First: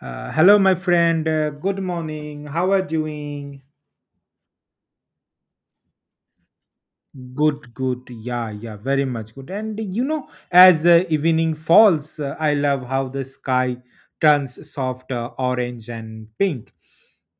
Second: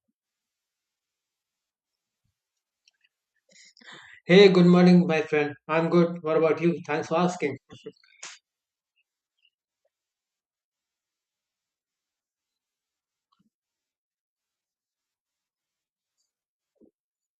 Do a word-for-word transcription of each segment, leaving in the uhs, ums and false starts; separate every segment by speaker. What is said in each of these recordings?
Speaker 1: Uh, hello, my friend. Uh, good morning. How are you doing?
Speaker 2: Hey, good morning, my friend. I'm good. What about you? Thanks for asking.
Speaker 1: Good, good. Yeah, yeah, very much good. And you know, as uh, evening falls, uh, I love how the sky turns soft uh, orange and pink.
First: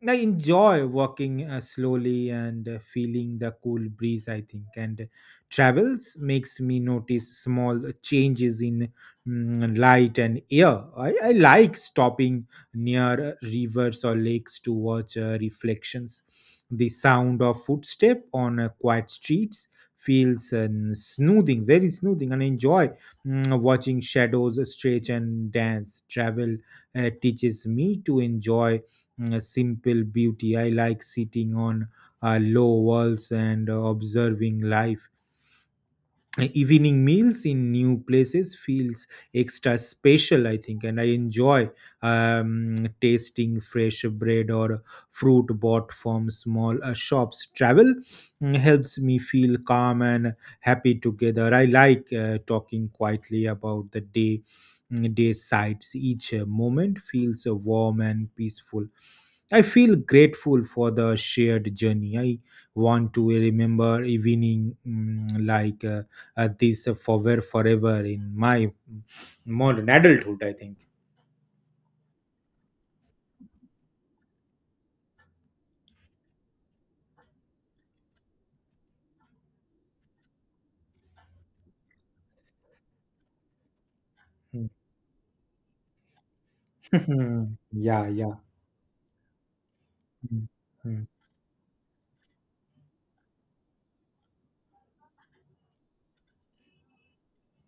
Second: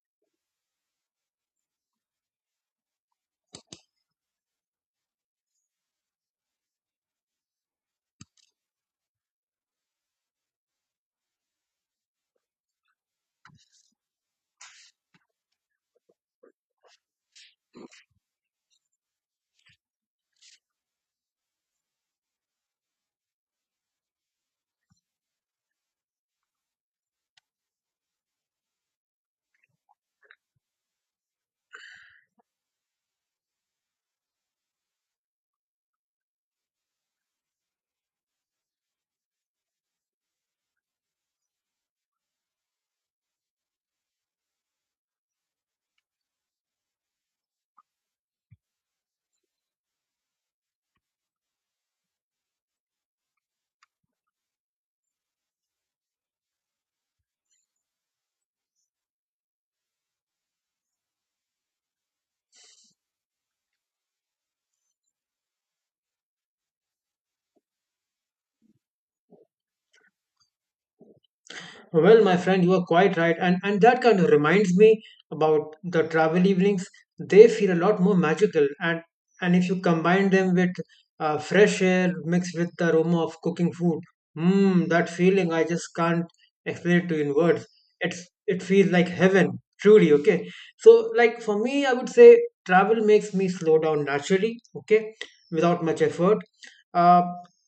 Speaker 1: And I enjoy walking uh, slowly and uh, feeling the cool breeze, I think. And travels makes me notice small changes in mm, light and air. I, I like stopping near uh, rivers or lakes to watch uh, reflections. The sound of footstep on uh, quiet streets feels and soothing, very soothing, and enjoy mm, watching shadows stretch and dance. Travel uh, teaches me to enjoy mm, simple beauty. I like sitting on uh, low walls and uh, observing life uh, evening meals in new places feels extra special, I think, and I enjoy um, tasting fresh bread or fruit bought from small uh, shops travel mm, helps me feel calm and happy together. I like uh, talking quietly about the day mm, day sights each uh, moment feels uh, warm and peaceful. I feel grateful for the shared journey. I want to remember evening mm, like uh, uh, these uh, for were forever in my modern adulthood, I think.
Speaker 2: Well, my friend, you are quite right. And and that kind of reminds me about the travel evenings. They feel a lot more magical. And and if you combine them with uh, fresh air mixed with the aroma of cooking food, mmm, that feeling I just can't explain it to you in
Speaker 1: Mm,
Speaker 2: words.
Speaker 1: yeah,
Speaker 2: It's
Speaker 1: yeah.
Speaker 2: it feels like heaven, truly, okay?
Speaker 1: Mm,
Speaker 2: So,
Speaker 1: hmm,
Speaker 2: like, for me, I would say travel makes me slow down naturally, okay, without much effort. Uh,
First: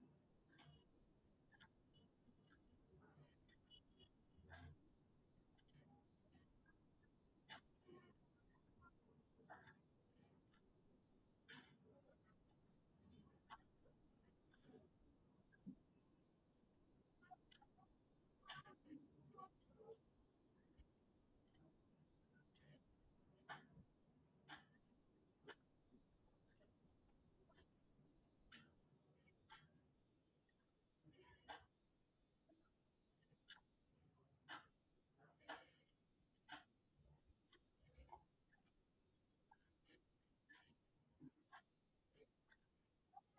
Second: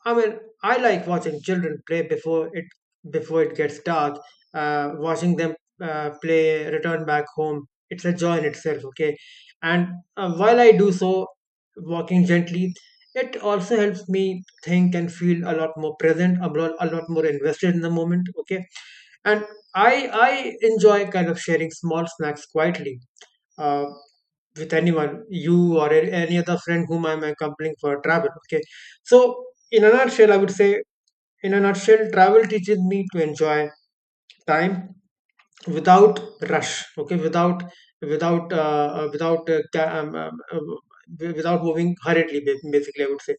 Speaker 2: I mean, I like watching children play before it before it gets dark, uh, watching them uh, play, return back home. It's a joy in itself, okay? And uh, while I do so, walking gently, it also helps me think and feel a lot more present, a lot, a lot more invested in the moment, okay? And i i enjoy kind of sharing small snacks quietly uh, with anyone, you or a- any other friend whom I'm accompanying for travel. Okay. So, in a nutshell, I would say, in a nutshell, travel teaches me to enjoy time without rush, okay, without without uh, uh, without uh, ca- um, um, uh, without moving hurriedly, ba- basically, I would say.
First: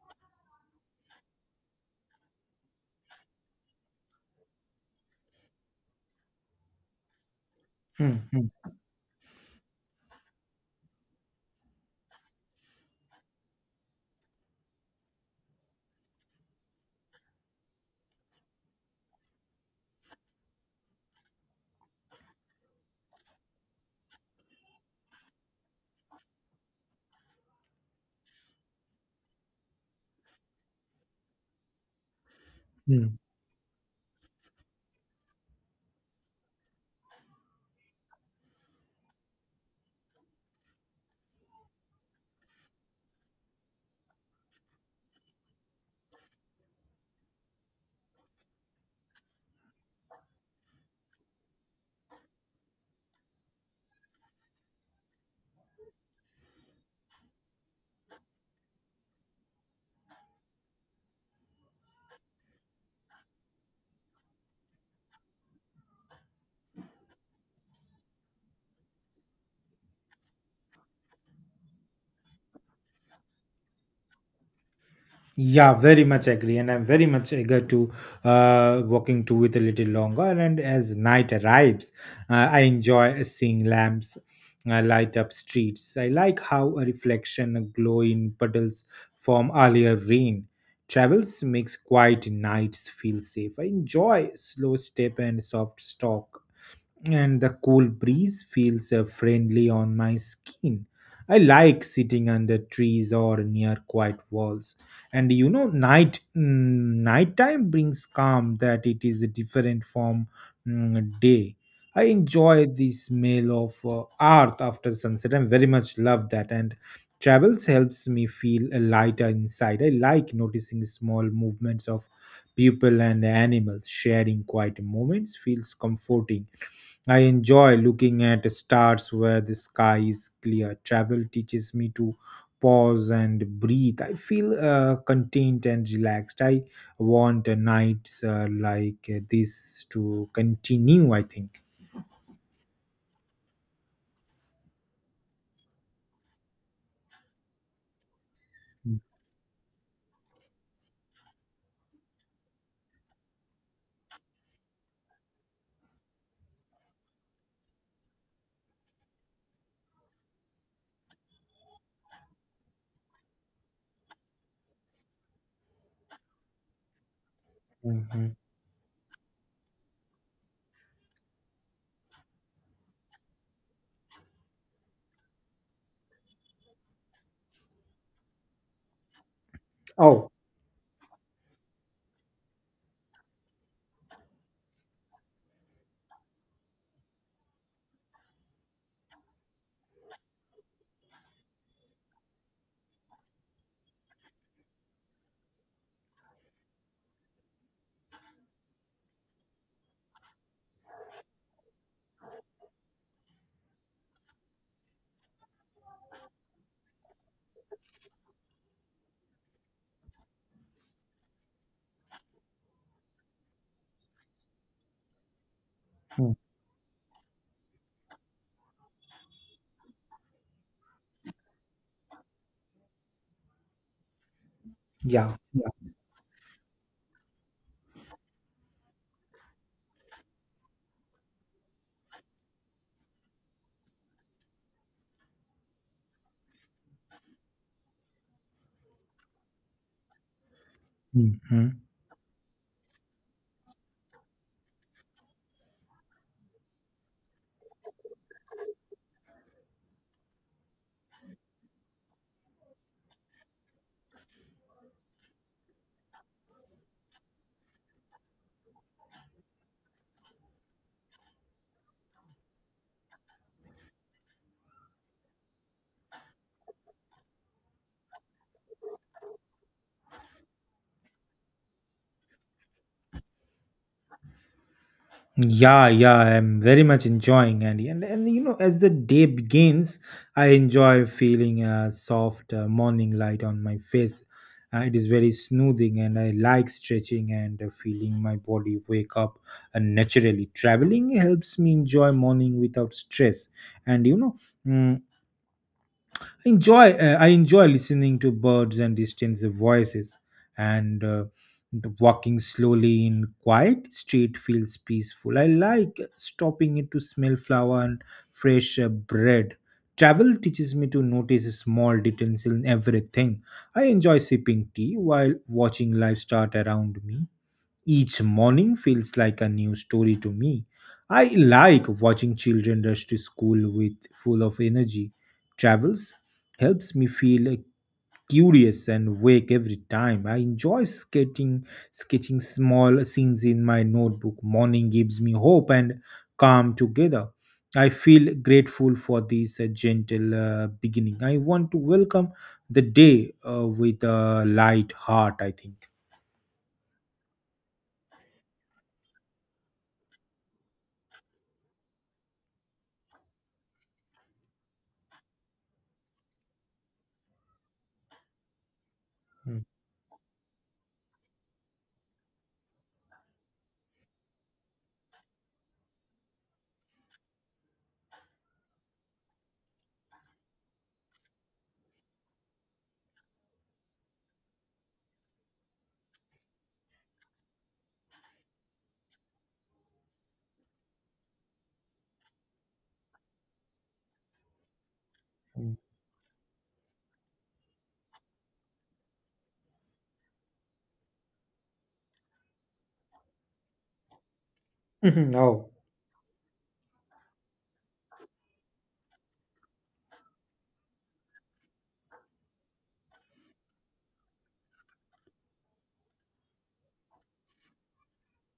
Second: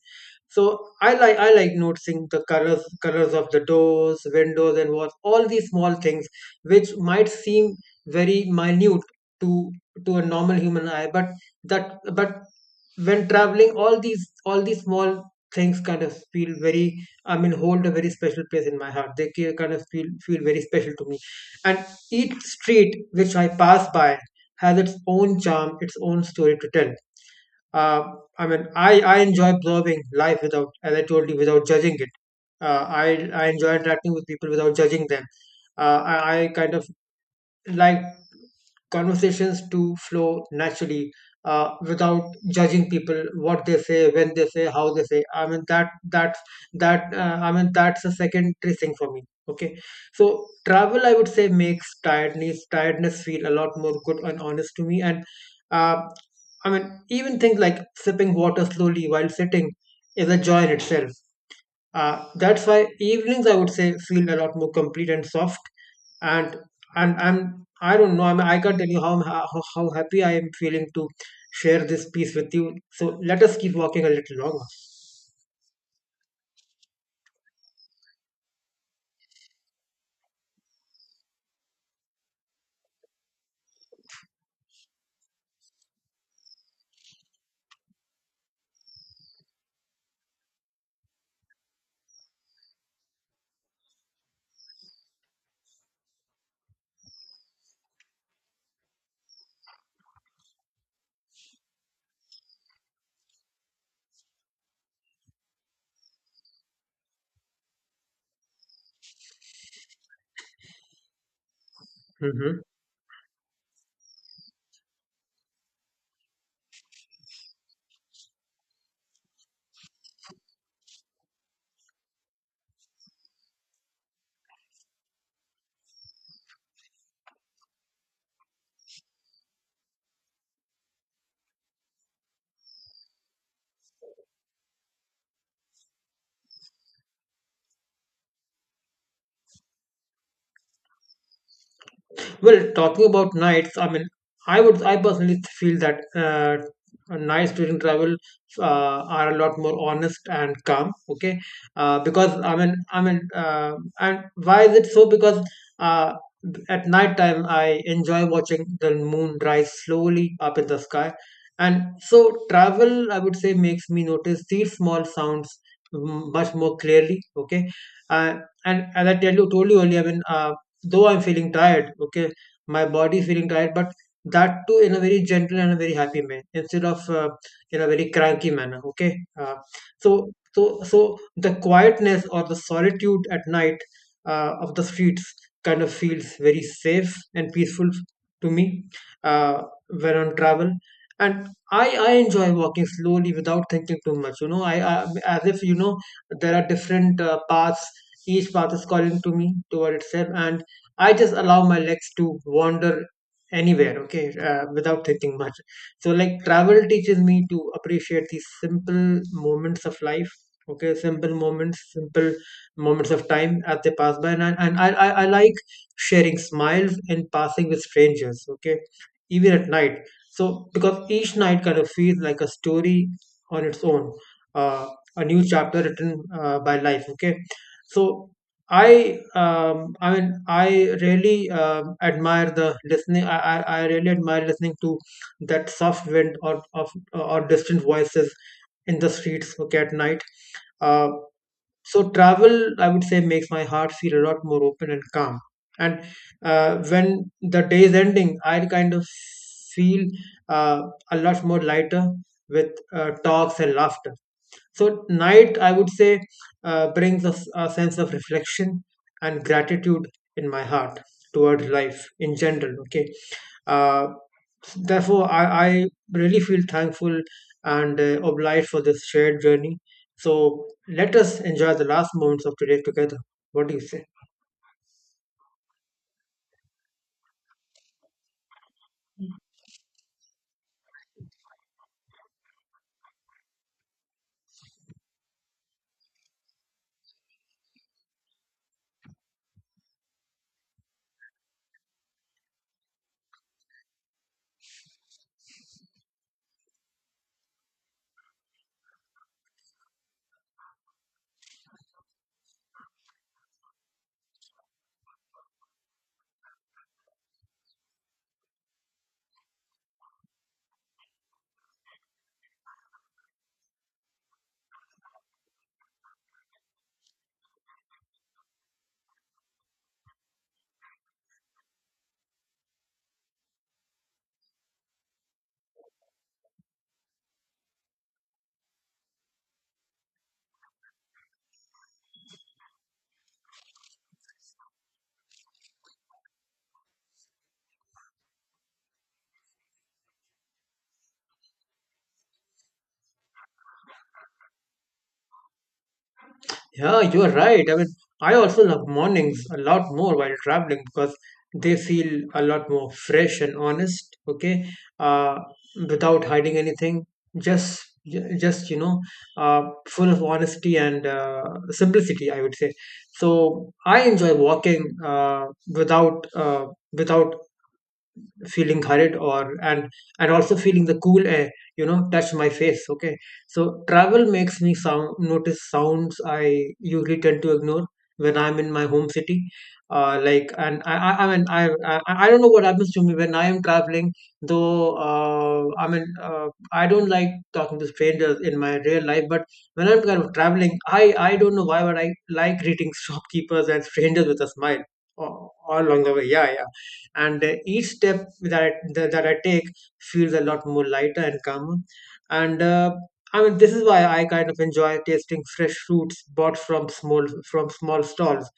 Speaker 2: So i like I like noticing the colors colors of the doors, windows and walls, all these small things which might seem
Speaker 1: hmm,
Speaker 2: very
Speaker 1: hmm.
Speaker 2: minute to to a normal human eye, but that but when traveling, all these all these small things kind of feel very, I mean, hold a very special place in my heart. They ca- kind of feel feel very special to me. And each street which I pass by has its own charm, its own story to tell. Uh, I mean, I, I enjoy observing life without, as I told you, without judging it. Uh,
Speaker 1: Hmm.
Speaker 2: I, I enjoy interacting with people without judging them. Uh, I, I kind of like conversations to flow naturally, uh, without judging people what they say, when they say, how they say. I mean, that that's that uh, I mean, that's a secondary thing for me, okay? So travel, I would say, makes tiredness tiredness feel a lot more good and honest to me. And uh, I mean, even things like sipping water slowly while sitting is a joy in itself. Uh, that's why evenings, I would say, feel a lot more complete and soft. And and I'm, I don't know, I mean, I can't tell you how how, how happy I am feeling to share this piece with you. So let us keep walking a little longer.
Speaker 1: Yeah, very much agree, and I'm very much eager to uh, walking to with a little longer. And as night arrives, uh, I enjoy seeing lamps uh, light up streets. I like how a reflection, a glow in puddles from earlier rain. Travels makes quiet nights feel safe. I enjoy slow step and soft talk, and the cool breeze feels uh, friendly on my skin. I like sitting under trees or near quiet walls. And you know, night mm, nighttime brings calm that it is different from mm, day. I
Speaker 2: Mhm.
Speaker 1: enjoy the smell of uh, earth after sunset. I very much love that. And travels helps me feel uh, lighter inside. I like noticing small movements of people and animals. Sharing quiet moments feels comforting. I enjoy looking at stars where the sky is clear. Travel teaches me to pause and breathe. I feel uh, content and relaxed. I want uh, nights uh, like uh, this to continue, I think.
Speaker 2: Well, talking about nights, I mean, I would, I personally feel that uh, nights during travel uh, are a lot more honest and calm. Okay, uh, because I mean, I mean, uh, and why is it so? Because uh, at night time, I enjoy watching the moon rise slowly up in the sky. And so travel, I would say, makes me notice these small sounds, mm, much more clearly. Okay,
Speaker 1: Mhm.
Speaker 2: uh, and as I tell you, told you earlier, I mean. Uh, though I'm feeling tired, okay, my body feeling tired, but that too in a very gentle and a very happy manner instead of uh, in a very cranky manner. Okay, uh,
Speaker 1: Oh,
Speaker 2: so so so the quietness or the solitude at night uh, of the streets kind of feels very safe and peaceful to me uh, when on travel. And I, I enjoy walking slowly without thinking too much. You know, I, I, as if you know, there are different uh, paths, each path is calling to me toward itself, and I just allow my legs to wander anywhere, okay, uh, without thinking much. So, like, travel teaches me to appreciate these simple moments of life, okay, simple moments, simple moments of time as they pass by. And, I, and I, I, I like
Speaker 1: mm,
Speaker 2: sharing smiles and passing with strangers, okay, even at night. So, because each night kind of feels like a story on its own, uh, a
Speaker 1: yeah,
Speaker 2: new chapter
Speaker 1: yeah.
Speaker 2: written uh, by life, okay. So, I um, I mean, I really um admire the listening. I, I I really admire listening to that soft wind, or of uh, or distant voices in the streets, okay, at night. Uh,
Speaker 1: Mhm.
Speaker 2: so travel, I would say, makes my heart feel a lot more open and calm. And uh, when the day is ending, I kind of feel uh, a lot more lighter with uh, talks and laughter. So night, I would say, uh, brings a, s- a sense of reflection and gratitude in my heart toward life in general, okay. Uh, therefore I, I really feel thankful and uh, obliged for this shared journey. So let us enjoy the last moments of today together. What do you say?
Speaker 1: Yeah, yeah, I'm very much enjoying, and and, and you know as the day begins, I enjoy feeling a soft uh, morning light on my face. Uh, it is very smoothing, and I like stretching and uh, feeling my body wake up uh, naturally. Traveling helps me enjoy morning without stress. And you know, mm, I enjoy uh, I enjoy listening to birds and distant voices, and uh, the walking slowly in quiet street feels peaceful. I like stopping it to smell flower and fresh uh, bread. Travel teaches me to notice small details in everything. I enjoy sipping tea while watching life start around me. Each morning feels like a new story to me. I like watching children rush to school with full of energy. Travels helps me feel uh, curious and wake every time. I enjoy skating, sketching small scenes in my notebook. Morning gives me hope and calm together. I feel grateful for this uh, gentle uh, beginning. I want to welcome the day uh, with a light heart, I think.
Speaker 2: Yeah, you are right. I mean, I also love mornings a lot more while traveling because they feel a lot more fresh and honest. Okay, uh, without hiding anything, just just, you know, uh,
Speaker 1: Mm,
Speaker 2: full of honesty and uh, simplicity, I would say. So I enjoy walking uh, without uh, without feeling hurried or and and also feeling the cool air, you know, touch my face, okay. So travel makes me sound notice sounds I usually tend to ignore when I'm in my home city. Uh, like and I, I I mean, I, I I don't know what happens to me when I am traveling. Though uh,
Speaker 1: mm.
Speaker 2: I mean, uh, I don't like talking to strangers in my real life, but when I'm kind of traveling, I I don't know why, but I like greeting shopkeepers and strangers with a smile
Speaker 1: Mhm.
Speaker 2: all,
Speaker 1: Oh,
Speaker 2: all along the way. Yeah, yeah. And uh, each step that I, that, that I take feels a lot more lighter and calmer. And uh, I mean, this is why I kind of enjoy tasting fresh fruits bought from small from small stalls.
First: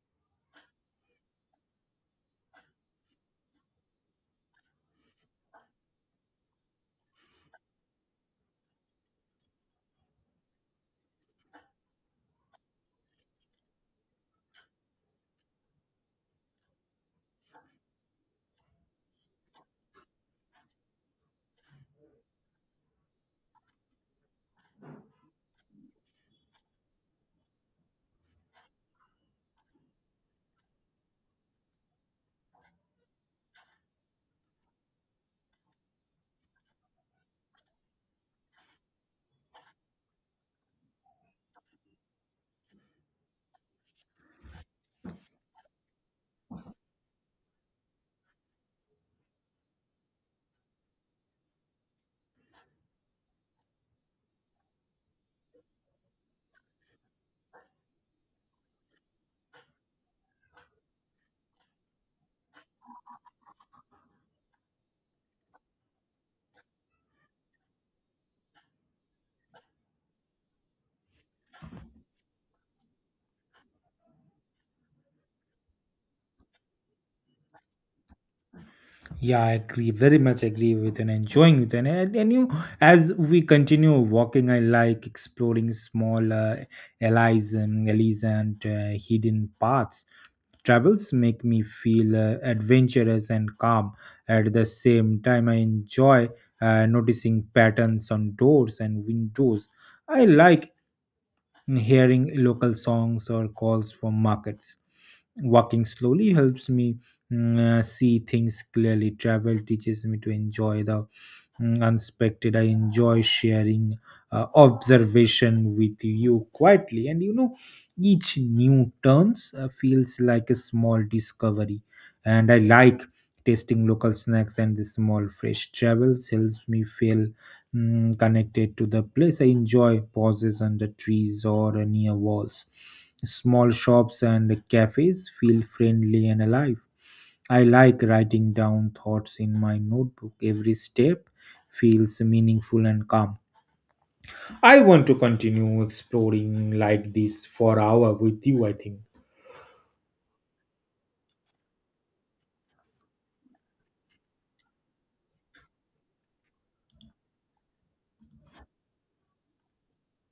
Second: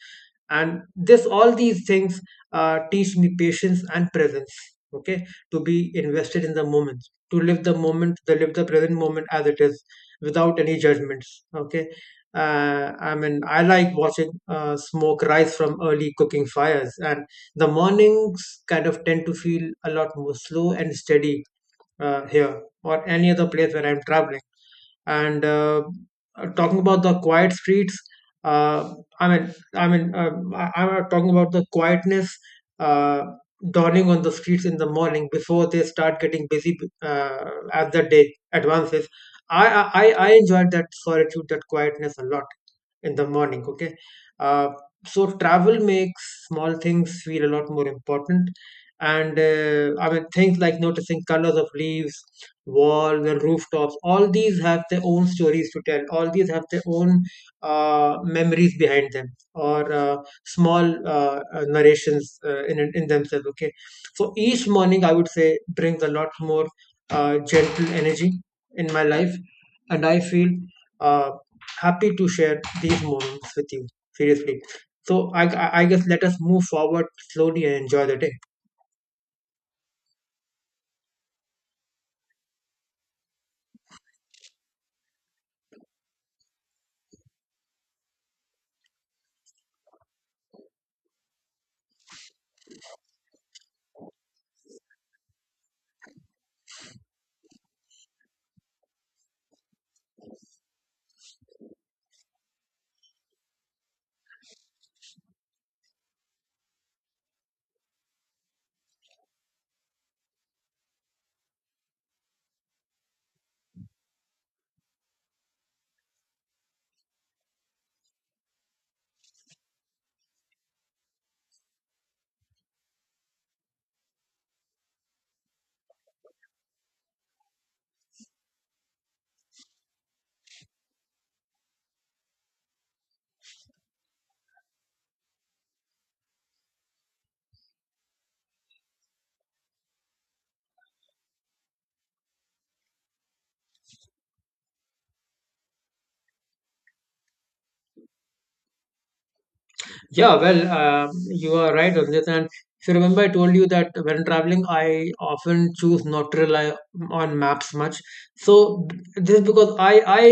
Speaker 2: And this all these things uh, teach me patience and presence, okay, to be invested in the moment, to live the moment, to live the present moment as it is, without any judgments, okay? uh, I mean, I like watching uh, smoke rise from early cooking fires. And the mornings kind of tend to feel a lot more slow and steady, uh, here or any other place where I'm traveling. And uh, uh, talking about the quiet streets, uh, i mean i mean uh, I, I'm talking about the quietness uh, dawning on the streets in the morning before they start getting busy, uh, as the day advances. I, I i i enjoyed that solitude, that quietness a lot in the morning, okay. uh, so travel makes small things feel a lot more important. And uh, I mean, things like noticing colors of leaves, walls and rooftops, all these have their own stories to tell, all these have their own uh, memories behind them, or uh, small uh, uh, narrations uh, in in themselves, okay. So each morning, I would say, brings a lot more uh, gentle energy in my life. And I feel uh, happy to share these moments with you, seriously. So I, I I guess let us move forward slowly and enjoy the day.
Speaker 1: yeah, I agree. Very much agree with and enjoying with, and, and and you as we continue walking, I like exploring small uh, alleys and alleys and uh, hidden paths. Travels make me feel uh, adventurous and calm. At the same time, I enjoy uh, noticing patterns on doors and windows. I like hearing local songs or calls from markets. Walking slowly helps me mm, uh, see things clearly. Travel teaches me to enjoy the mm, unexpected. I enjoy sharing uh, observation with you quietly, and you know, each new turns uh, feels like a small discovery. And I like tasting local snacks and the small fresh travels helps me feel mm, connected to the place. I enjoy pauses under trees or uh, near walls. Small shops and cafes feel friendly and alive. I like writing down thoughts in my notebook. Every step feels meaningful and calm. I want to continue exploring like this for hour with you, I think.
Speaker 2: Yeah, well, um you are right, Rajat. And if you remember, I told you that when traveling, I often choose not to rely on maps much. So this is because I I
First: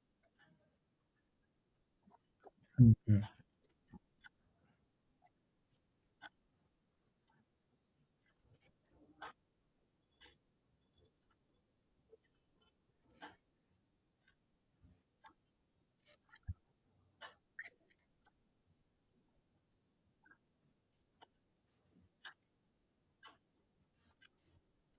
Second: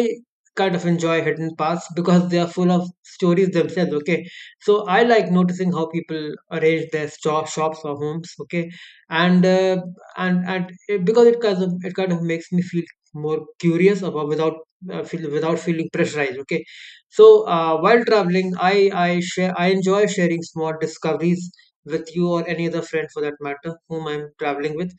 Speaker 2: kind of enjoy hidden paths because they are full of stories themselves. Okay, so I like noticing how people arrange their shop, shops or homes. Okay, and uh, and and it, because it kind of, it kind of makes me feel more curious about, without uh, feel, without feeling pressurized. Okay, so uh, while traveling, I I share I enjoy sharing small discoveries with you or any other friend for that matter whom I'm traveling with.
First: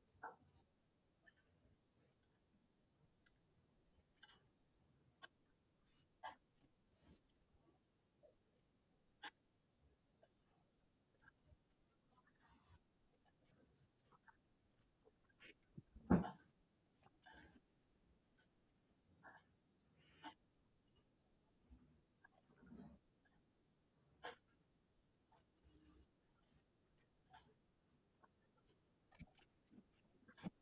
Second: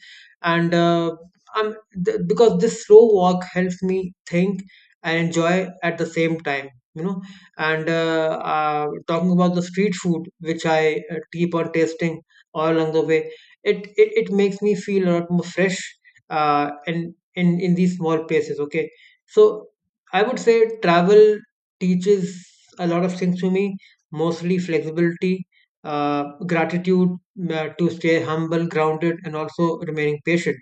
Speaker 2: And uh, I'm th- because this slow walk helps me think and enjoy at the same time. You know, and uh, uh, talking about the street food which I uh, keep on tasting all along the way, it it, it makes me feel a lot more fresh uh, in in in these small places. Okay, so I would say travel teaches a lot of things to me, mostly flexibility, uh, gratitude, uh, to stay humble, grounded, and also remaining patient.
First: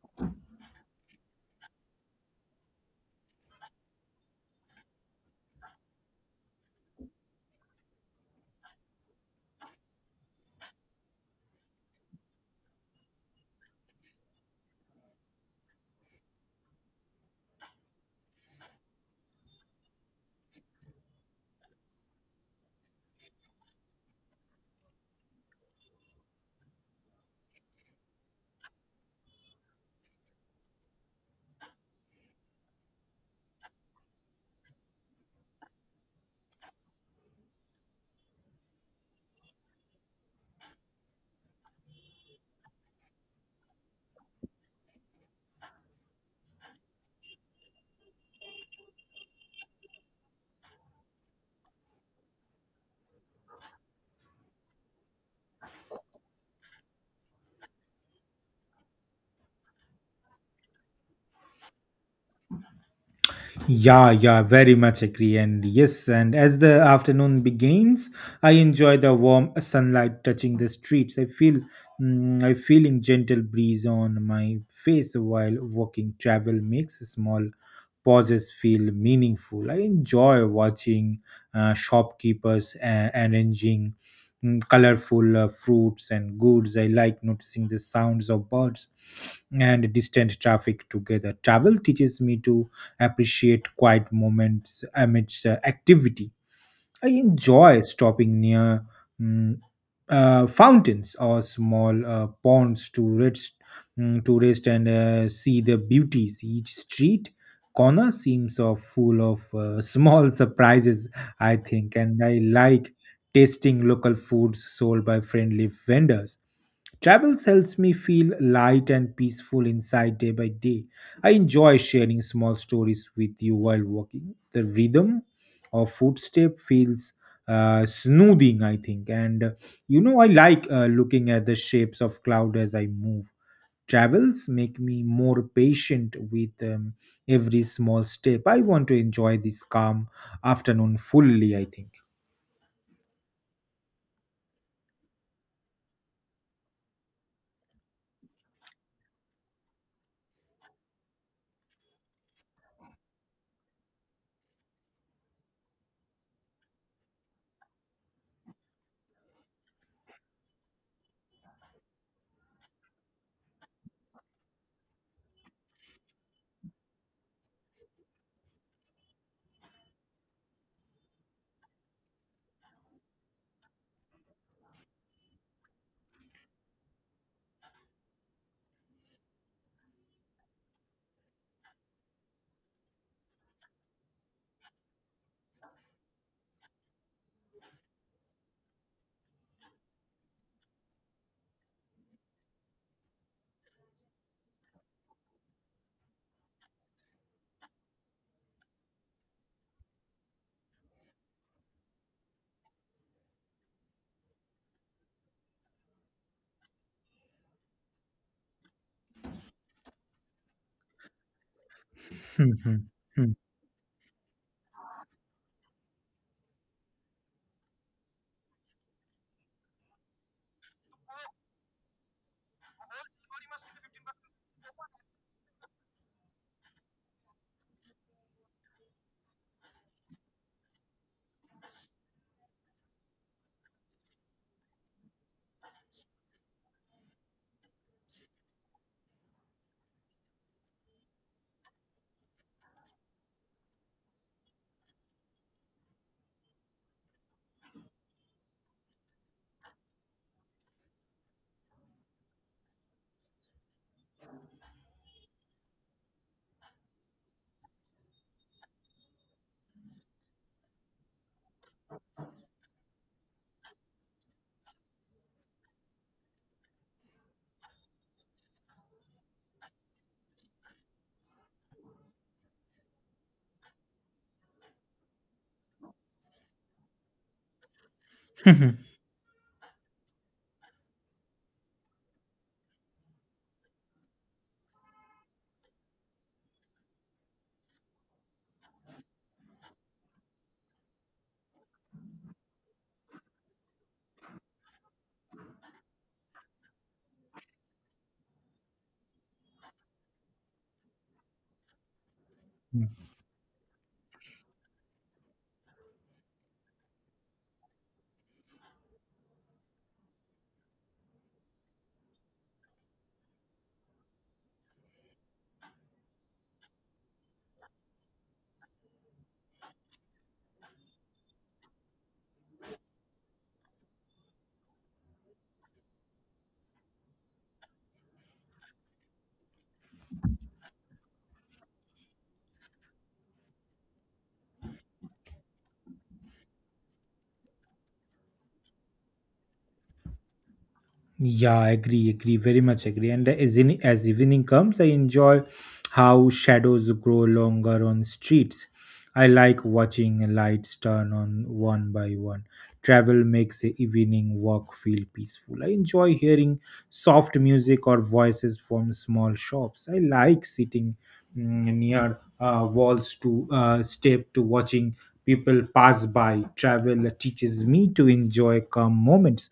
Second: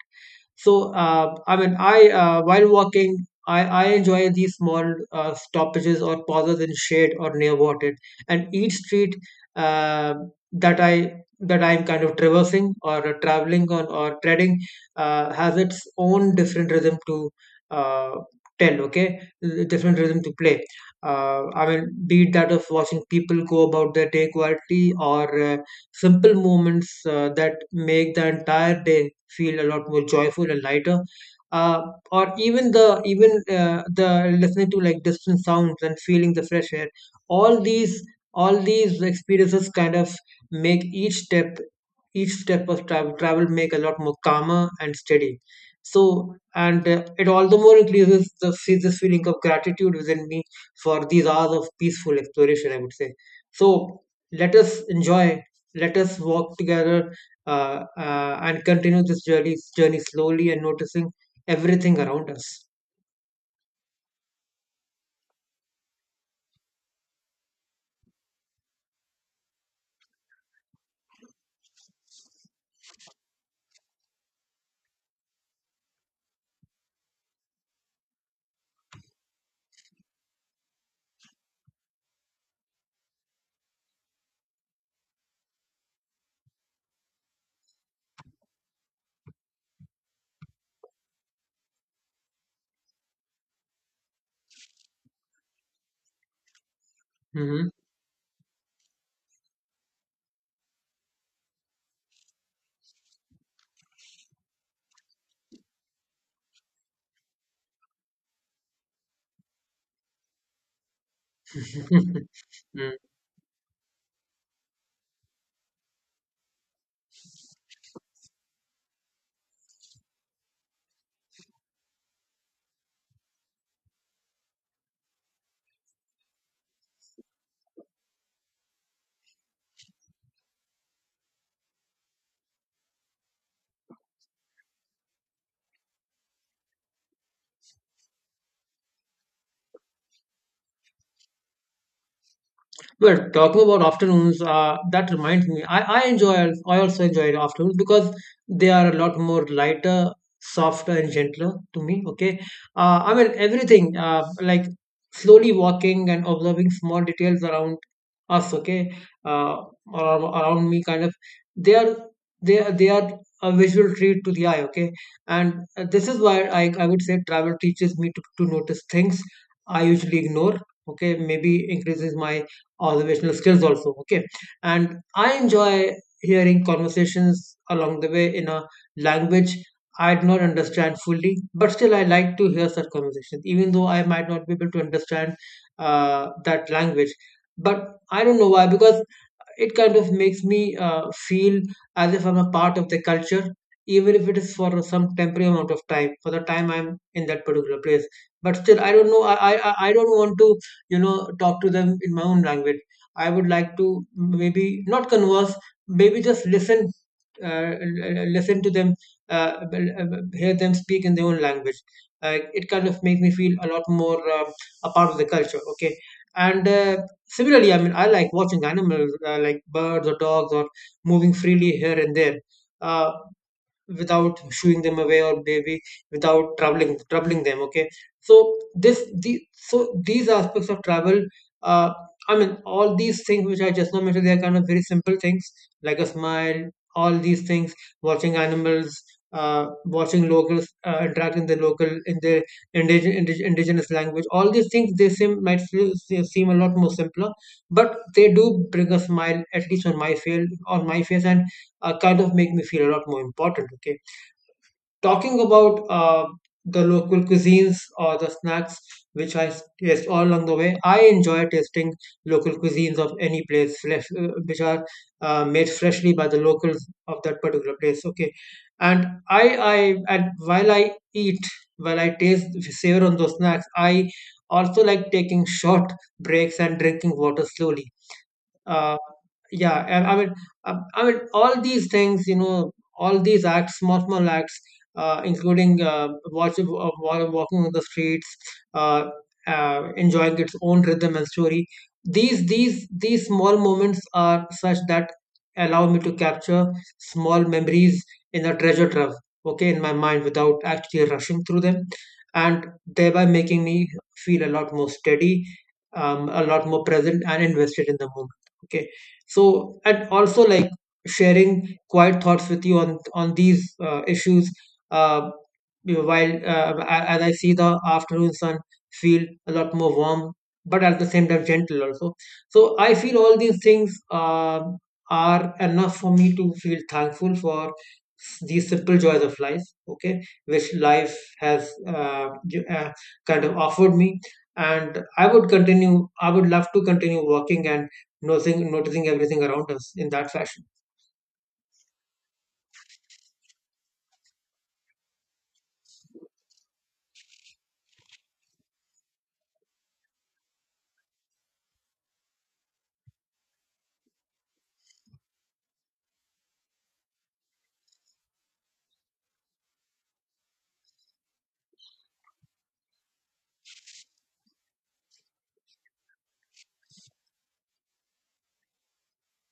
Speaker 2: So uh, I mean, I uh, while walking, I, I enjoy these small uh, stoppages or pauses in shade or near water. And each street uh, that I that I'm kind of traversing or uh, traveling on or treading uh, has its own different rhythm to uh, tell. Okay, different rhythm to play. Uh, I mean, be it that of watching people go about their day quietly, or uh, simple moments uh, that make the entire day feel a lot more joyful and lighter, uh, or even the even uh, the listening to like distant sounds and feeling the fresh air. All these all these experiences kind of make each step each step of travel travel make a lot more calmer and steady. So and uh, it all the more increases the fe- this feeling of gratitude within me for these hours of peaceful exploration, I would say. So let us enjoy, let us walk together, uh, uh, and continue this journey, journey slowly and noticing everything around us.
Speaker 1: Yeah, yeah, very much agree. And yes, and as the afternoon begins, I enjoy the warm sunlight touching the streets. I feel mm, I feeling gentle breeze on my face while walking. Travel makes small pauses feel meaningful. I enjoy watching uh, shopkeepers uh, arranging mm, colorful uh, fruits and goods. I like noticing the sounds of birds and distant traffic together. Travel teaches me to appreciate quiet moments amidst uh, activity. I
Speaker 2: Hmm.
Speaker 1: enjoy stopping near mm, uh, fountains or small uh, ponds to rest, mm, to rest and uh, see the beauties. Each street corner seems so full of uh, small surprises, I think, and I like tasting local foods sold by friendly vendors. Travels helps me feel light and peaceful inside day by day. I enjoy sharing small stories with you while walking. The rhythm of footstep feels uh, smoothing, I think. And uh, you know, I like uh, looking at the shapes of cloud as I move. Travels make me more patient with um, every small step. I want to enjoy this calm afternoon fully, I
Speaker 2: Well, talking about afternoons, uh, that reminds me, I, I enjoy, I also enjoy afternoons because they are a lot more lighter, softer, and gentler to me. Okay. Uh, I mean, everything, uh, like slowly walking and observing small details around us, okay, uh, or around me, kind of, they are, they are, they are a visual treat to the eye, okay. And uh, this is why I, I would say travel teaches me to, to notice things I usually ignore. Okay, maybe increases my observational skills also, okay. And I enjoy hearing conversations along the way in a language I do not understand fully, but still I like to hear such conversations even though I might not be able to understand uh, that language. But I don't know why, because it kind of makes me uh, feel as if I'm a part of the culture, even if it is for some temporary amount of time, for the time I'm in that particular place. But still, I don't know. I I, I I don't want to, you know, talk to them in my own language. I would like to maybe not converse, maybe just listen, uh, l- l- listen to them, uh, b- l- hear them speak in their own language. Uh, it kind of makes me feel a lot more uh, a part of the culture. Okay. And. Uh, Similarly, I mean, I like watching animals, uh, like birds or dogs or moving freely here and there. Uh, Without shooing them away, or maybe without troubling troubling them, okay. So this the so these aspects of travel, uh, I mean all these things which I just now mentioned, they are kind of very simple things, like a smile, all these things, watching animals, uh, watching locals uh, interact in the local in their indigenous, indigenous language, all these things, they seem might feel, se- seem a lot more simpler, but they do bring a smile at least on my face on my face, and uh, kind of make me feel a lot more important. Okay. Talking about uh, the local cuisines or the snacks which I taste all along the way, I enjoy tasting local cuisines of any place, fresh, uh, which are uh, made freshly by the locals of that particular place. Okay, and I I and while I eat, while I taste, savor on those snacks, I also like taking short breaks and drinking water slowly.
Speaker 1: think.
Speaker 2: Uh, yeah, and I mean, uh, I mean, all these things, you know, all these acts, small small acts, uh, including uh, watch, uh, wa- walking on the streets, uh, uh, enjoying its own rhythm and story, these these these small moments are such that allow me to capture small memories in a treasure trove, okay, in my mind without actually rushing through them, and thereby making me feel a lot more steady, um, a lot more present and invested in the moment, okay. So, and also like sharing quiet thoughts with you on on these uh, issues. Uh, you know, while uh, a- as I see the afternoon sun feel a lot more warm, but at the same time gentle also. So I feel all these things um are enough for me to feel thankful for s- these simple joys of life. Okay, which life has uh, gi- uh, kind of offered me. And I would continue, I would love to continue working and noticing noticing everything around us in that fashion.
Speaker 1: Yeah, I agree, agree, very much agree. And as, in, as evening comes, I enjoy how shadows grow longer on streets. I like watching lights turn on one by one. Travel makes a evening walk feel peaceful. I enjoy hearing soft music or voices from small shops. I like sitting mm, near uh, walls to uh, step to watching people pass by. Travel teaches me to enjoy calm moments.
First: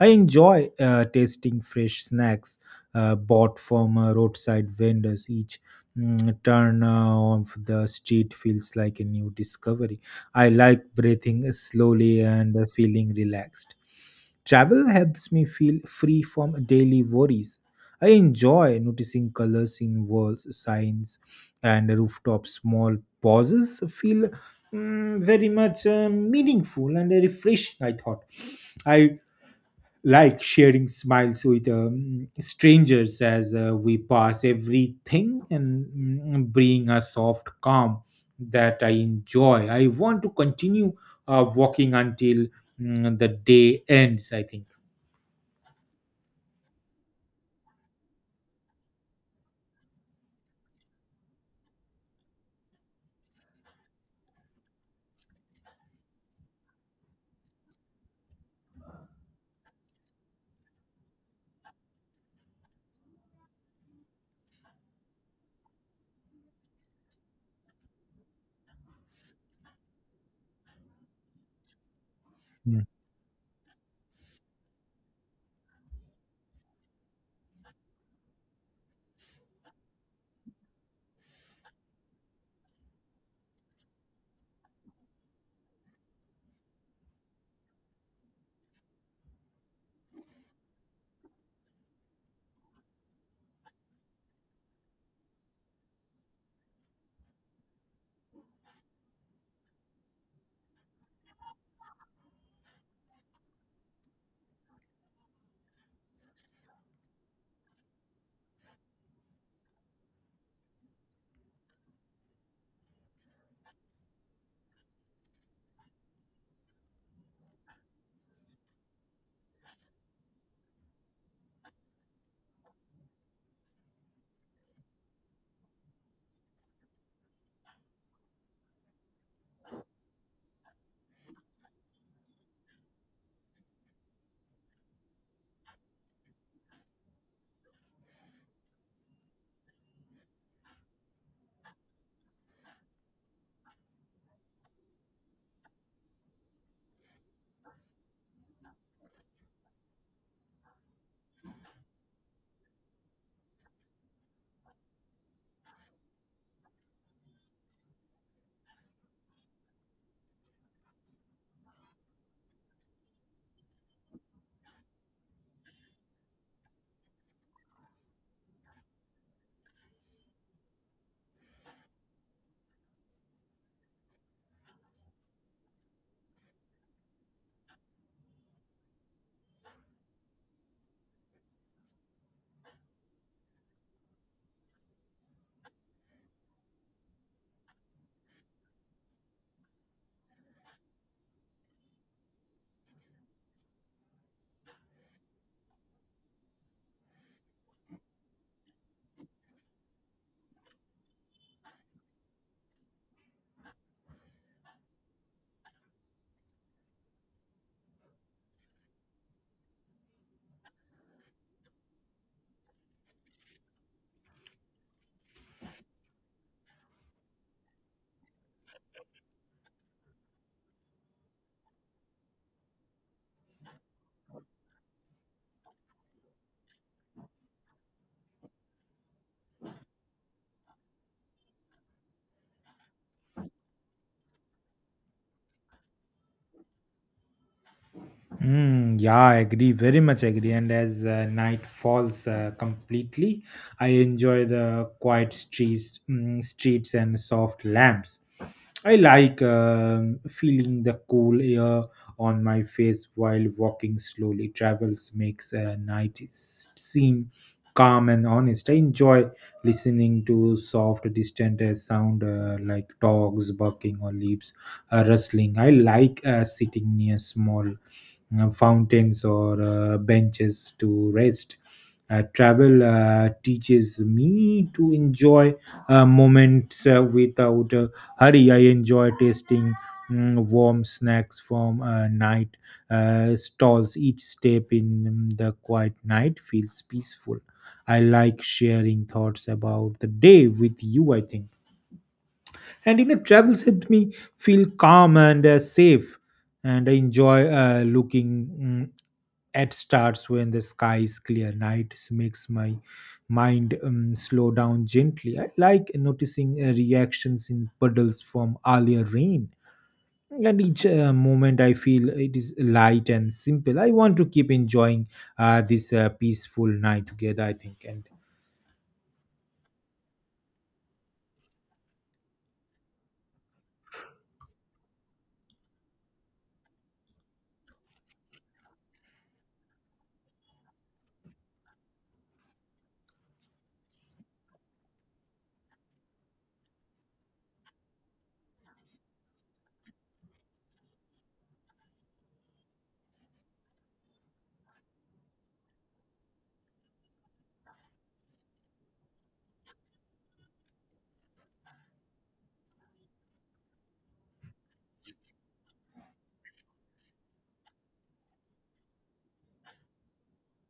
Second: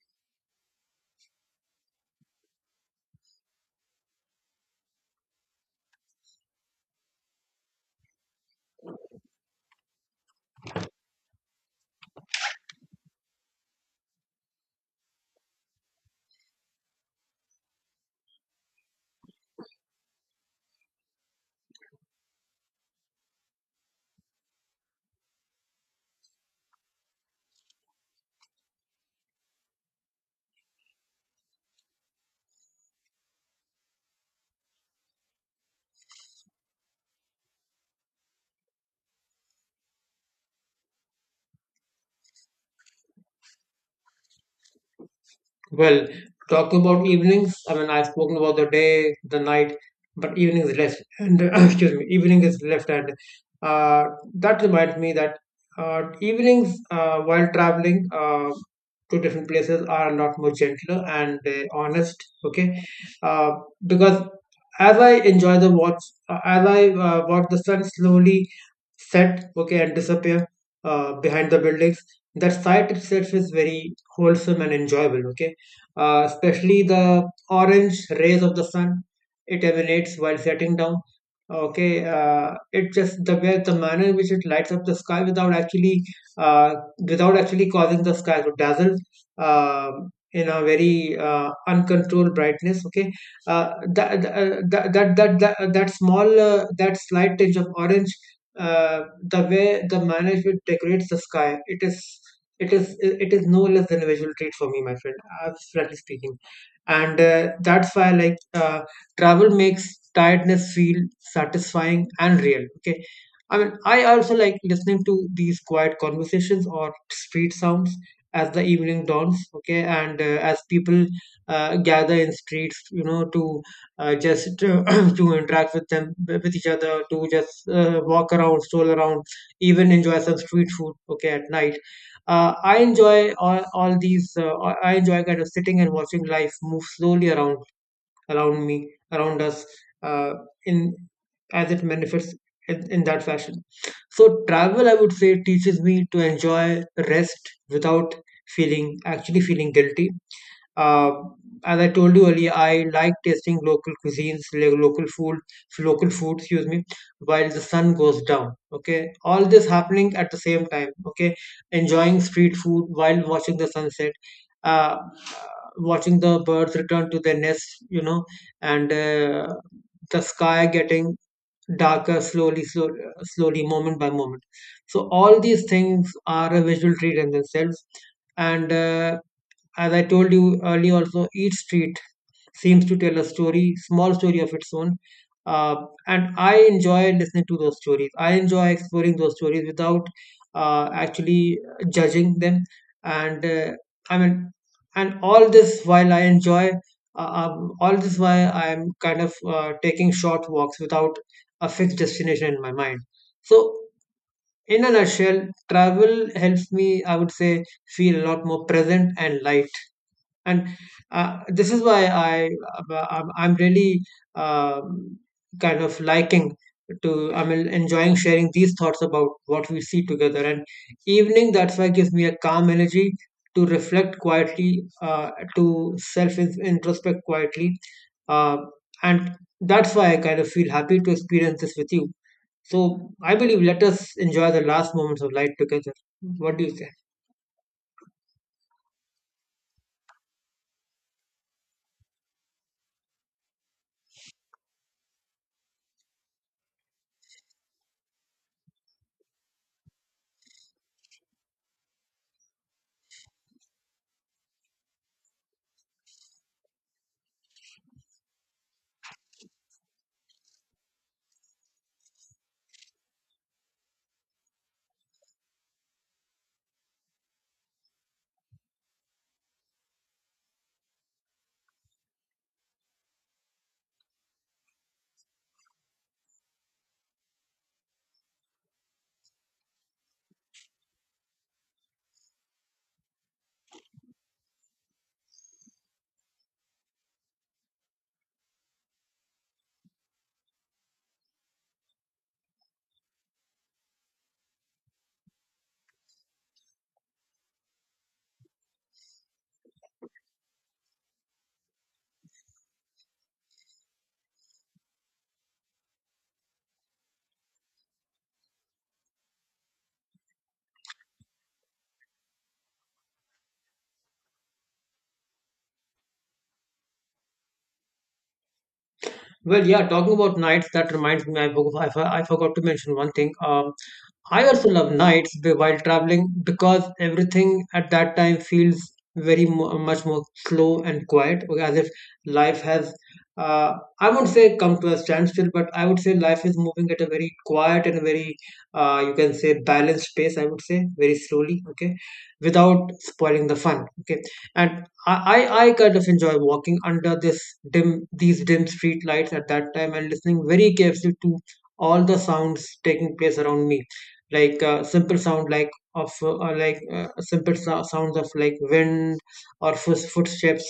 Speaker 1: I enjoy uh, tasting fresh snacks uh, bought from uh, roadside vendors. Each mm, turn uh, of the street feels like a new discovery. I like breathing slowly and uh, feeling relaxed. Travel helps me feel free from daily worries. I enjoy noticing colors in walls, signs, and rooftop. Small pauses feel mm, very much uh, meaningful and refreshing. I thought I like sharing smiles with um, strangers as uh, we pass everything and mm, bring a soft calm that I enjoy. I want to continue uh, walking until mm, the day ends, I think.
Speaker 2: Well, talking about evenings, I mean, I've spoken about the day, the night, but evening is left. And excuse me, evening is left. And uh, that reminds me that uh, evenings uh, while traveling uh, to different places are a lot more gentler and uh, honest. Okay, uh, because as I enjoy the watch, uh, as I uh, watch the sun slowly set, okay, and disappear uh, behind the buildings, that sight itself is very wholesome and enjoyable. Okay, uh, especially the orange rays of the sun it emanates while setting down, okay. uh, it just The way, the manner in which it lights up the sky without actually uh, without actually causing the sky to dazzle um in a very uh, uncontrolled brightness, okay. uh, that, that, that that that that small uh, That slight tinge of orange, uh, the way the manner in which it decorates the sky, it is it is it is no less than a visual trait for me, my friend, uh, frankly speaking. And uh, that's why, like, uh, travel makes tiredness feel satisfying and real, okay. I mean, I also like listening to these quiet conversations or street sounds as the evening dawns, okay. And uh, as people uh, gather in streets, you know, to uh, just to, to interact with them, with each other, to just uh, walk around, stroll around, even enjoy some street food, okay, at night. uh, I enjoy all, all these. Uh, I I enjoy kind of sitting and watching life move slowly around around me, around us, uh, in as it manifests in, in that fashion. So travel, I would say, teaches me to enjoy rest without feeling actually feeling guilty. uh, as I told you earlier, I like tasting local cuisines, like local food, local food, excuse me, while the sun goes down. Okay, all this happening at the same time. Okay, enjoying street food while watching the sunset, uh, watching the birds return to their nests, you know, and uh, the sky getting darker slowly, slowly, slowly, moment by moment. So all these things are a visual treat in themselves. And uh, as I told you earlier, also each street seems to tell a story, small story of its own. Uh, and I enjoy listening to those stories. I enjoy exploring those stories without uh, actually judging them. And uh, I mean, and all this while I enjoy, uh, um, all this while I'm kind of uh, taking short walks without a fixed destination in my mind. So, in a nutshell, travel helps me, I would say, feel a lot more present and light, and uh, this is why I uh, I'm I'm really um, kind of liking to I'm enjoying sharing these thoughts about what we see together. And evening, that's why, gives me a calm energy to reflect quietly, uh, to self introspect quietly, uh, and that's why I kind of feel happy to experience this with you. So I believe, let us enjoy the last moments of light together. What do you say?
Speaker 1: Mm, yeah, I agree, very much agree. And as uh, night falls uh, completely, I enjoy the quiet streets, mm, streets and soft lamps. I like um, feeling the cool air on my face while walking slowly. Travels makes a night s- seem calm and honest. I enjoy listening to soft, distant uh, sound uh, like dogs barking or leaves uh, rustling. I like uh, sitting near small uh, fountains or uh, benches to rest. Uh, travel uh, teaches me to enjoy uh, moments uh, without uh, hurry. I enjoy tasting mm, warm snacks from uh, night uh, stalls. Each step in the quiet night feels peaceful. I like sharing thoughts about the day with you, I think. And you know, travels helped me feel calm and uh, safe. And I enjoy uh, looking mm, at stars when the sky is clear. Nights makes my mind um, slow down gently. I like noticing uh, reactions in puddles from earlier rain. At each uh, moment I feel it is light and simple. I want to keep enjoying uh, this uh, peaceful night together, I think. And
Speaker 2: Well, yeah, talking about nights, that reminds me, I, forgo- I, for- I forgot to mention one thing. Um, I also love nights be- while traveling, because everything at that time feels very mo- much more slow and quiet, okay, as if life has, uh, I won't say come to a standstill, but I would say life is moving at a very quiet and very, uh, you can say, balanced pace, I would say, very slowly, okay, without spoiling the fun, okay. And I, I, I kind of enjoy walking under this dim, these dim street lights at that time, and listening very carefully to all the sounds taking place around me, like uh, simple sound like of uh, or like uh, simple so- sounds of like wind or foot footsteps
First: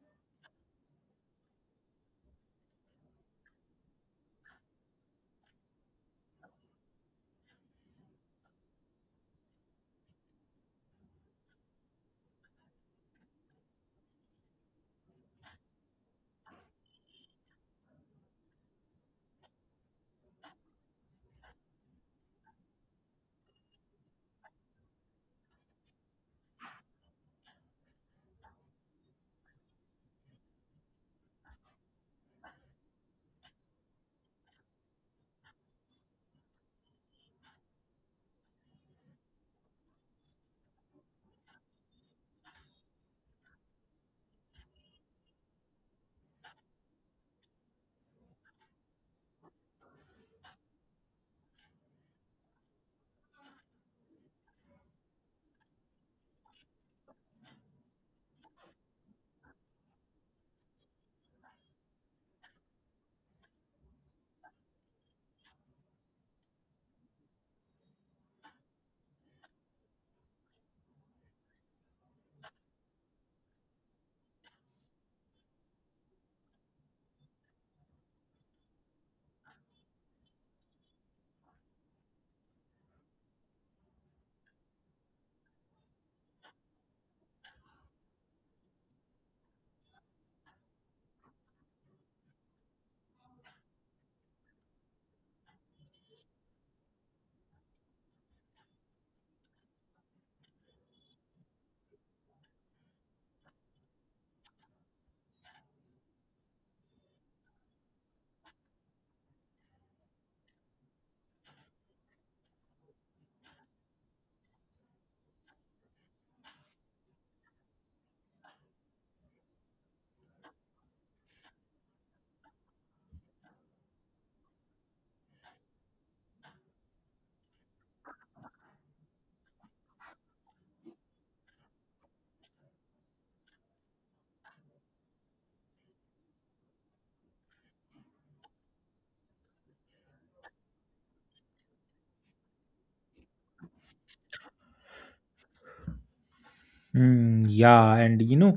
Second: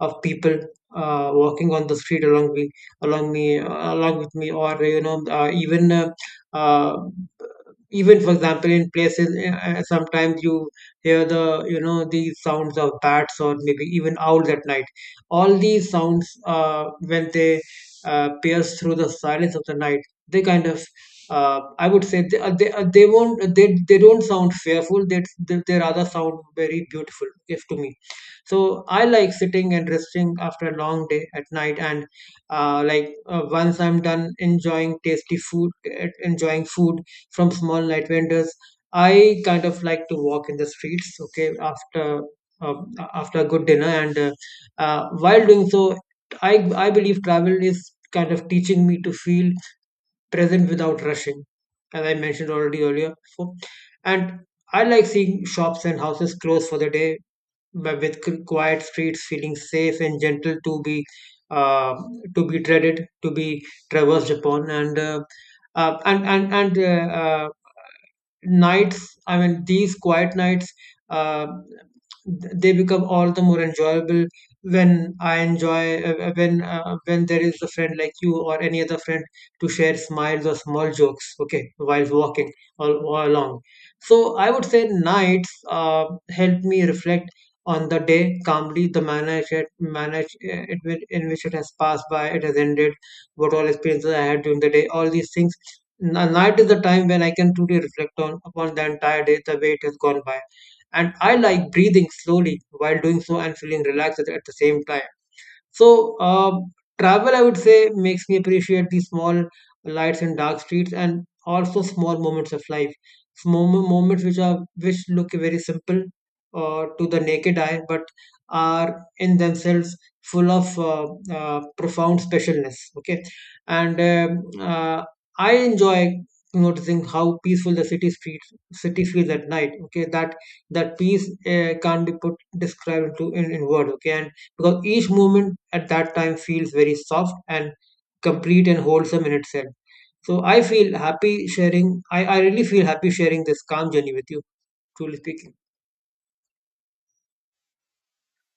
Speaker 2: of people uh, walking on the street along me along me uh, along with me, or you know, uh, even uh, uh, even, for example, in places, eh, eh, sometimes you hear the you know the sounds of bats or maybe even owls at night. All these sounds, uh, when they uh, pierce through the silence of the night, they kind of uh, I would say they, uh, they, uh, they won't uh, they, they don't sound fearful, they, they they rather sound very beautiful, if to me. So I like sitting and resting after a long day at night, and uh, like uh, once I'm done enjoying tasty food eh, enjoying food from small night vendors, I kind of like to walk in the streets, okay, after uh, after a good dinner. And uh, uh, while doing so, I I believe travel is kind of teaching me to feel present without rushing, as I mentioned already earlier. So, and I like seeing shops and houses close for the day, but with qu- quiet streets feeling safe and gentle to be uh, to be treaded, to be traversed upon, and uh, uh, and and and uh, uh, nights, i mean these quiet nights uh, th- they become all the more enjoyable when I enjoy uh, uh, when uh, when there is a friend like you or any other friend to share smiles or small jokes, okay, while walking all, all along. So I would say nights uh, help me reflect on the day calmly, the manner it manage uh, it will- in which it has passed by, it has ended, what all experiences I had during the day, all these things. N- night is the time when I can truly reflect on upon the entire day, the way it has gone by. And I like breathing slowly while doing so and feeling relaxed at the same time. So, uh, Travel, I would say, makes me appreciate the small lights and dark streets, and also small moments of life, small mo- moments which are which look very simple uh, to the naked eye, but are in themselves full of uh, uh, profound specialness. Okay, and um, uh, I enjoy noticing how peaceful the city streets city feels at night. Okay, that that peace uh, can't be put described into in, in word. Okay, and because each movement at that time feels very soft and complete and wholesome in itself. So I feel happy sharing. I, I really feel happy sharing this calm journey with you, truly speaking.
Speaker 1: mm, yeah, and you know,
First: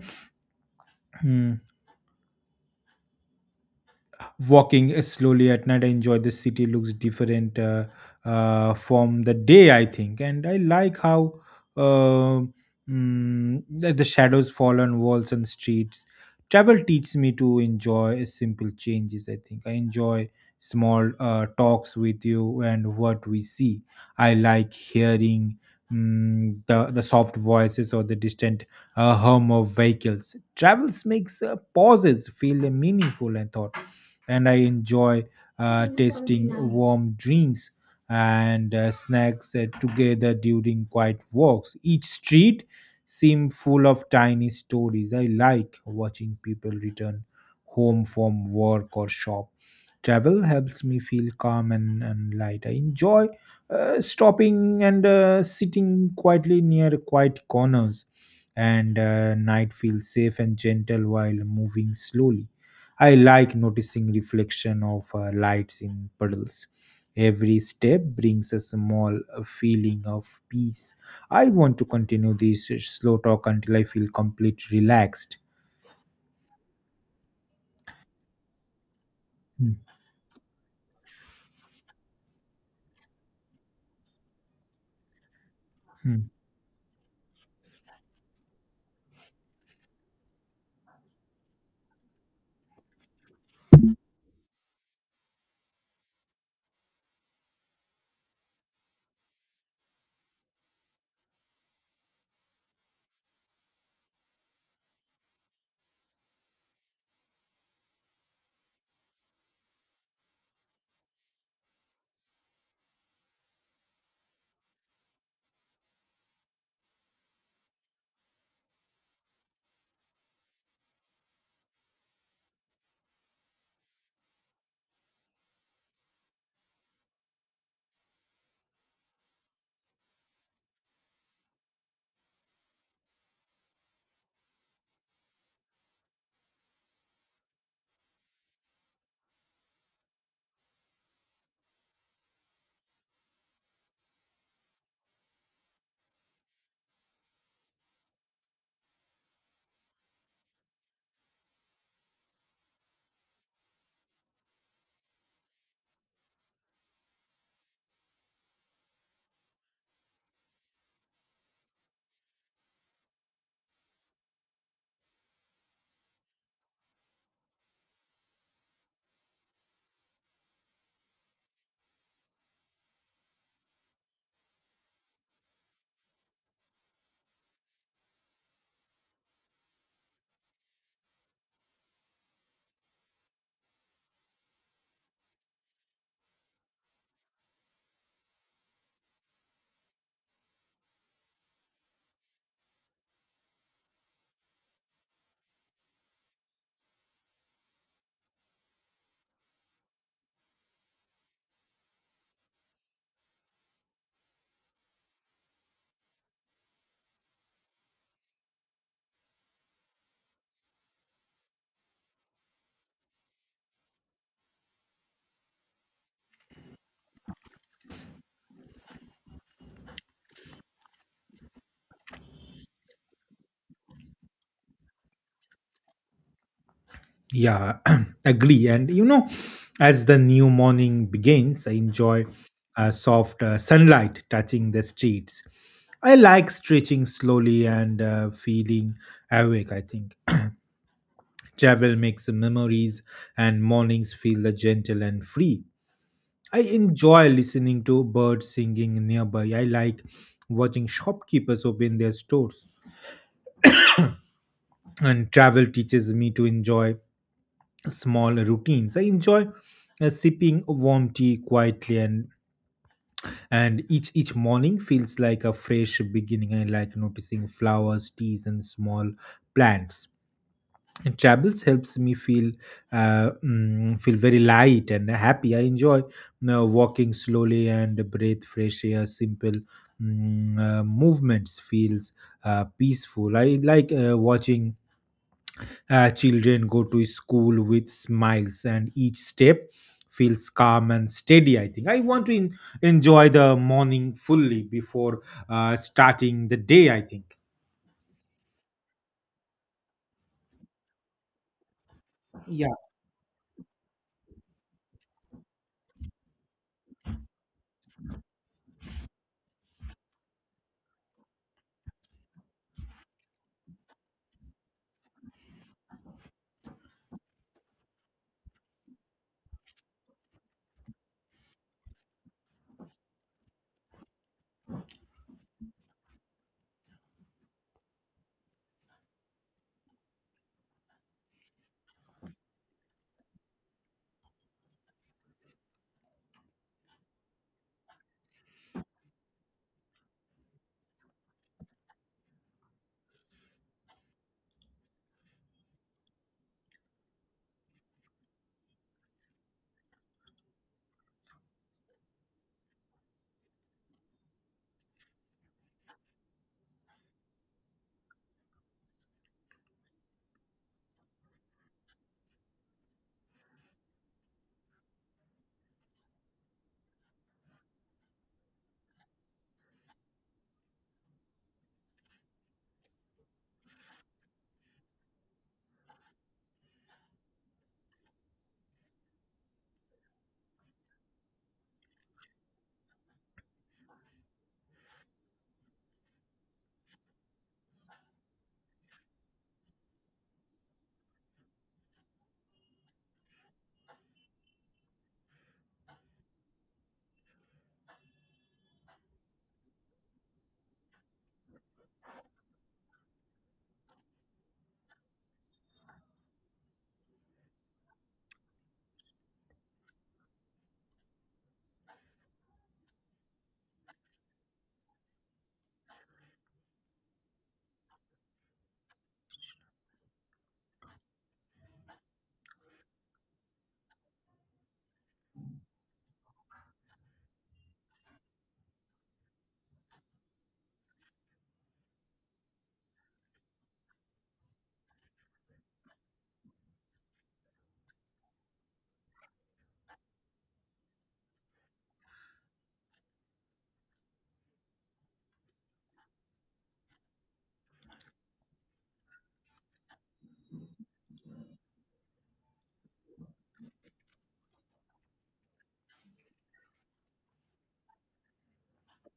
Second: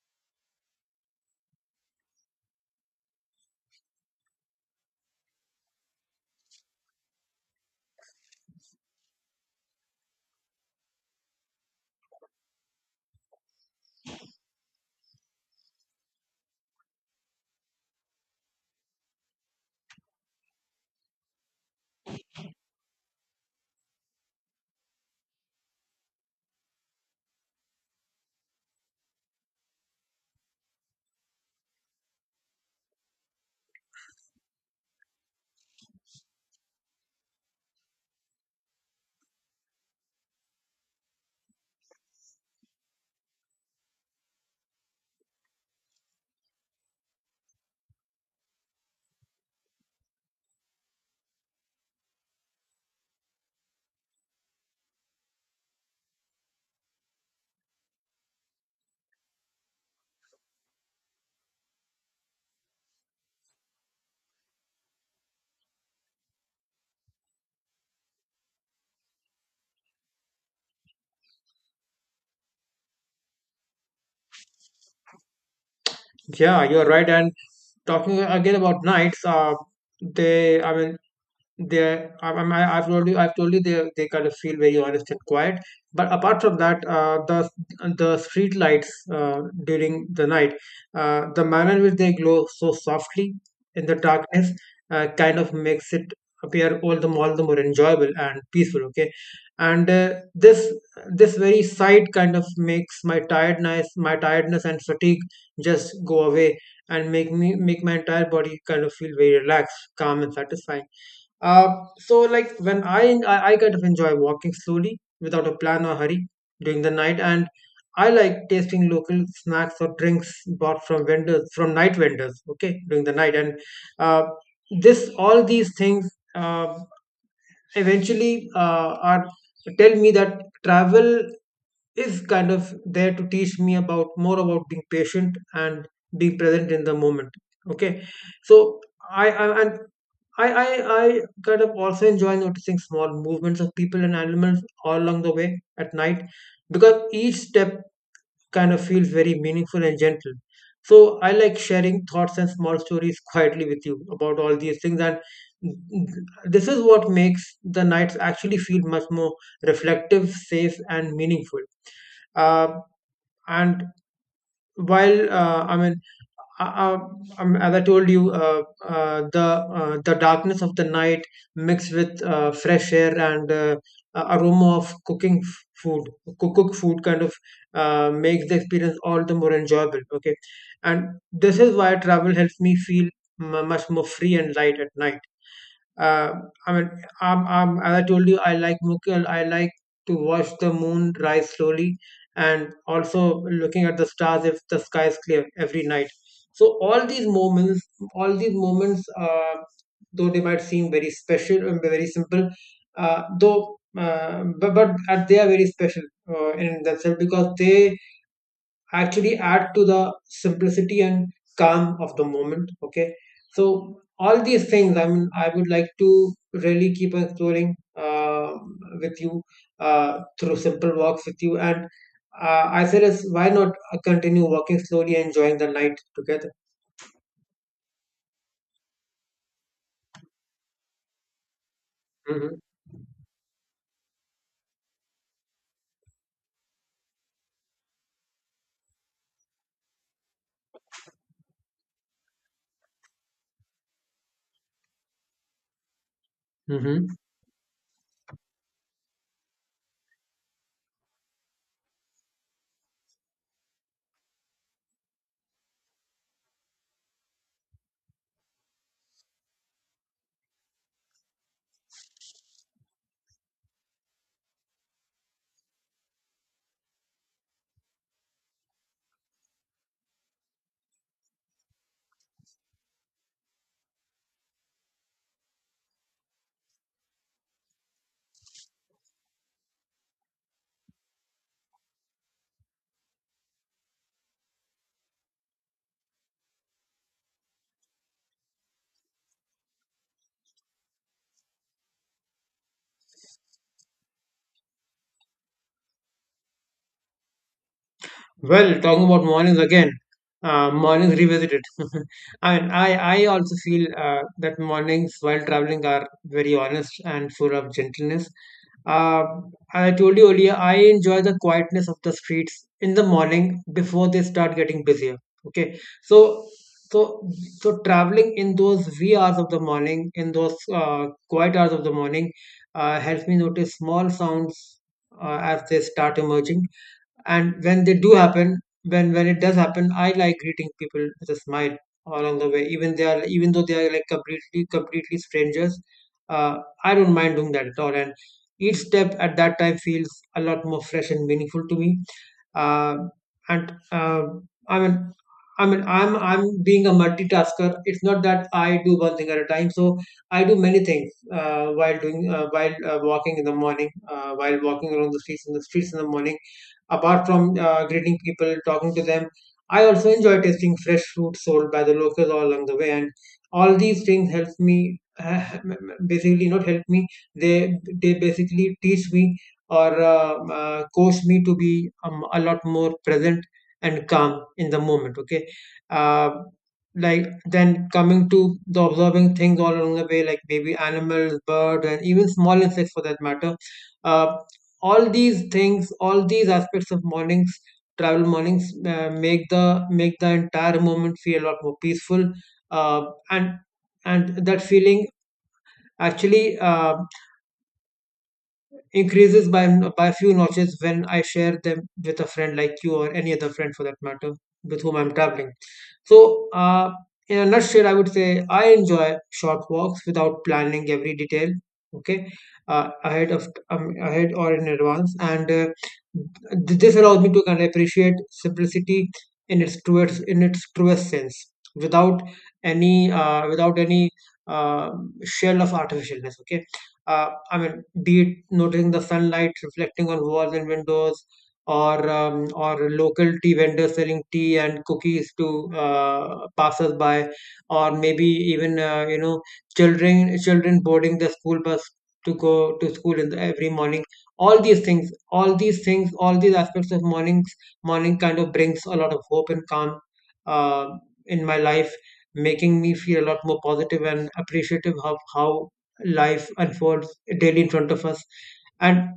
Speaker 1: walking slowly at night I enjoy the city looks different uh, uh, from the day, I think. And I like how uh, mm, the the shadows fall on walls and streets. Travel teaches me to enjoy simple changes, I think. I enjoy small uh, talks with you and what we see. I like hearing mm, the the soft voices or the distant uh, hum of vehicles. Travels makes uh, pauses feel meaningful and thought. And I enjoy uh, tasting warm drinks and uh, snacks uh, together during quiet walks. Each street seemed full of tiny stories. I like watching people return home from work or shop. Travel helps me feel calm and, and light. I enjoy uh, stopping and uh, sitting quietly near quiet corners, and uh, night feels safe and gentle while moving slowly. I like noticing reflection of uh, lights in puddles. Every step brings a small uh, feeling of peace. I want to continue this uh, slow talk until I feel complete relaxed.
Speaker 2: Yeah, you're right. And talking again about knights, uh,
Speaker 1: Hmm.
Speaker 2: they, I mean, they, I, I, I've told you, I've told you, they, they kind of feel very honest and quiet. But
Speaker 1: Hmm.
Speaker 2: apart from that, uh, the the street lights uh, during the night, uh, the manner in which they glow so softly in the darkness, uh, kind of makes it appear all the more, all the more enjoyable and peaceful. Okay, and uh, this this very sight kind of makes my tiredness, my tiredness and fatigue just go away and make me make my entire body kind of feel very relaxed, calm, and satisfying. Uh, so like when I, I I kind of enjoy walking slowly without a plan or hurry during the night, and I like tasting local snacks or drinks bought from vendors from night vendors. Okay, during the night, and uh, this all these things. Uh, eventually uh, are tell me that travel is kind of there to teach me about more about being patient and being present in the moment. Okay, so I, I and I, I I kind of also enjoy noticing small movements of people and animals all along the way at night, because each step kind of feels very meaningful and gentle. So I like sharing thoughts and small stories quietly with you about all these things, and this is what makes the nights actually feel much more reflective, safe, and meaningful. Uh, and while uh, I mean, uh, uh, um, as I told you, uh, uh, the uh, the darkness of the night mixed with uh, fresh air and uh, a- aroma of cooking f- food, cook, cook food kind of uh, makes the experience all the more enjoyable. Okay, and this is why travel helps me feel m- much more free and light at night. uh, I mean, um, um, as I told you, I like Mughal. I like to watch the moon rise slowly and also looking at the stars if the sky is clear every night. So all these moments, all these moments, uh, though they might seem very special and very simple, uh, though uh, but, but uh, they are very special uh, in themselves, because they actually add to the simplicity and calm of the moment. Okay, so all these things, I mean, I would like to really keep exploring uh, with you uh, through simple walks with you. And uh, I said, is why not uh, continue walking slowly enjoying the night together.
Speaker 1: Yeah, agree. And you know, as the new morning begins, I enjoy
Speaker 2: Hmm.
Speaker 1: uh, soft uh, sunlight touching the streets. I like stretching slowly and uh, feeling awake, I think. Travel makes memories, and mornings feel the gentle and free. I
Speaker 2: Hmm.
Speaker 1: enjoy listening to birds singing nearby. I like watching shopkeepers open their stores. And travel teaches me to enjoy small routines. I enjoy uh, sipping warm tea quietly, and and each each morning feels like a fresh beginning. I like noticing flowers, teas, and small plants. And travels helps me feel uh, mm, feel very light and happy. I enjoy uh, walking slowly and breathe fresh air. Simple mm, uh, movements feels uh, peaceful. I like uh, watching uh, children go to school with smiles, and each step feels calm and steady, I think. I want to en- enjoy the morning fully before uh, starting the day, I think.
Speaker 2: Well, talking about mornings again, uh, mornings revisited. I mean, I, I also feel uh, that mornings while traveling are very honest and full of gentleness. Uh, I told you earlier, I enjoy the quietness of the streets in the morning before they start getting busier. Okay, so so so traveling in those wee hours of the morning, in those uh, quiet hours of the morning, uh, helps me notice small sounds uh, as they start emerging. And when they do happen, when when it does happen, I like greeting people with a smile along the way, even they are even though they are like completely completely strangers. uh, I don't mind doing that at all, and each step at that time feels a lot more fresh and meaningful to me. Uh, and uh, I mean I mean, I'm I'm being a multitasker. It's not that I do one thing at a time. So I do many things uh, while doing uh, while uh, walking in the morning, uh, while walking along the streets in the streets in the morning. Apart from uh, greeting people, talking to them, I also enjoy tasting fresh fruit sold by the locals all along the way. And all these things help me, basically not help me, they, they basically teach me, or uh, uh, coach me to be um, a lot more present and calm in the moment. Okay. Uh, like then coming to the observing things all along the way, like maybe animals, birds, and even small insects for that matter. Uh, all these things, all these aspects of mornings, travel mornings uh, make the make the entire moment feel a lot more peaceful. uh, and and that feeling actually uh, increases by by a few notches when I share them with a friend like you or any other friend for that matter with whom I'm traveling. So, uh, in a nutshell, I would say I enjoy short walks without planning every detail. Okay, uh, ahead of um, ahead or in advance, and uh, th- this allows me to kind of appreciate simplicity in its truest, in its truest sense, without any uh, without any uh, shell of artificialness. Okay, uh, I mean, be it noticing the sunlight reflecting on walls and windows, or um, or local tea vendors selling tea and cookies to uh, passers-by, or maybe even uh, you know children children boarding the school bus to go to school in the, every morning. All these things, all these things, all these aspects of mornings, morning kind of brings a lot of hope and calm uh, in my life, making me feel a lot more positive and appreciative of how life unfolds daily in front of us. And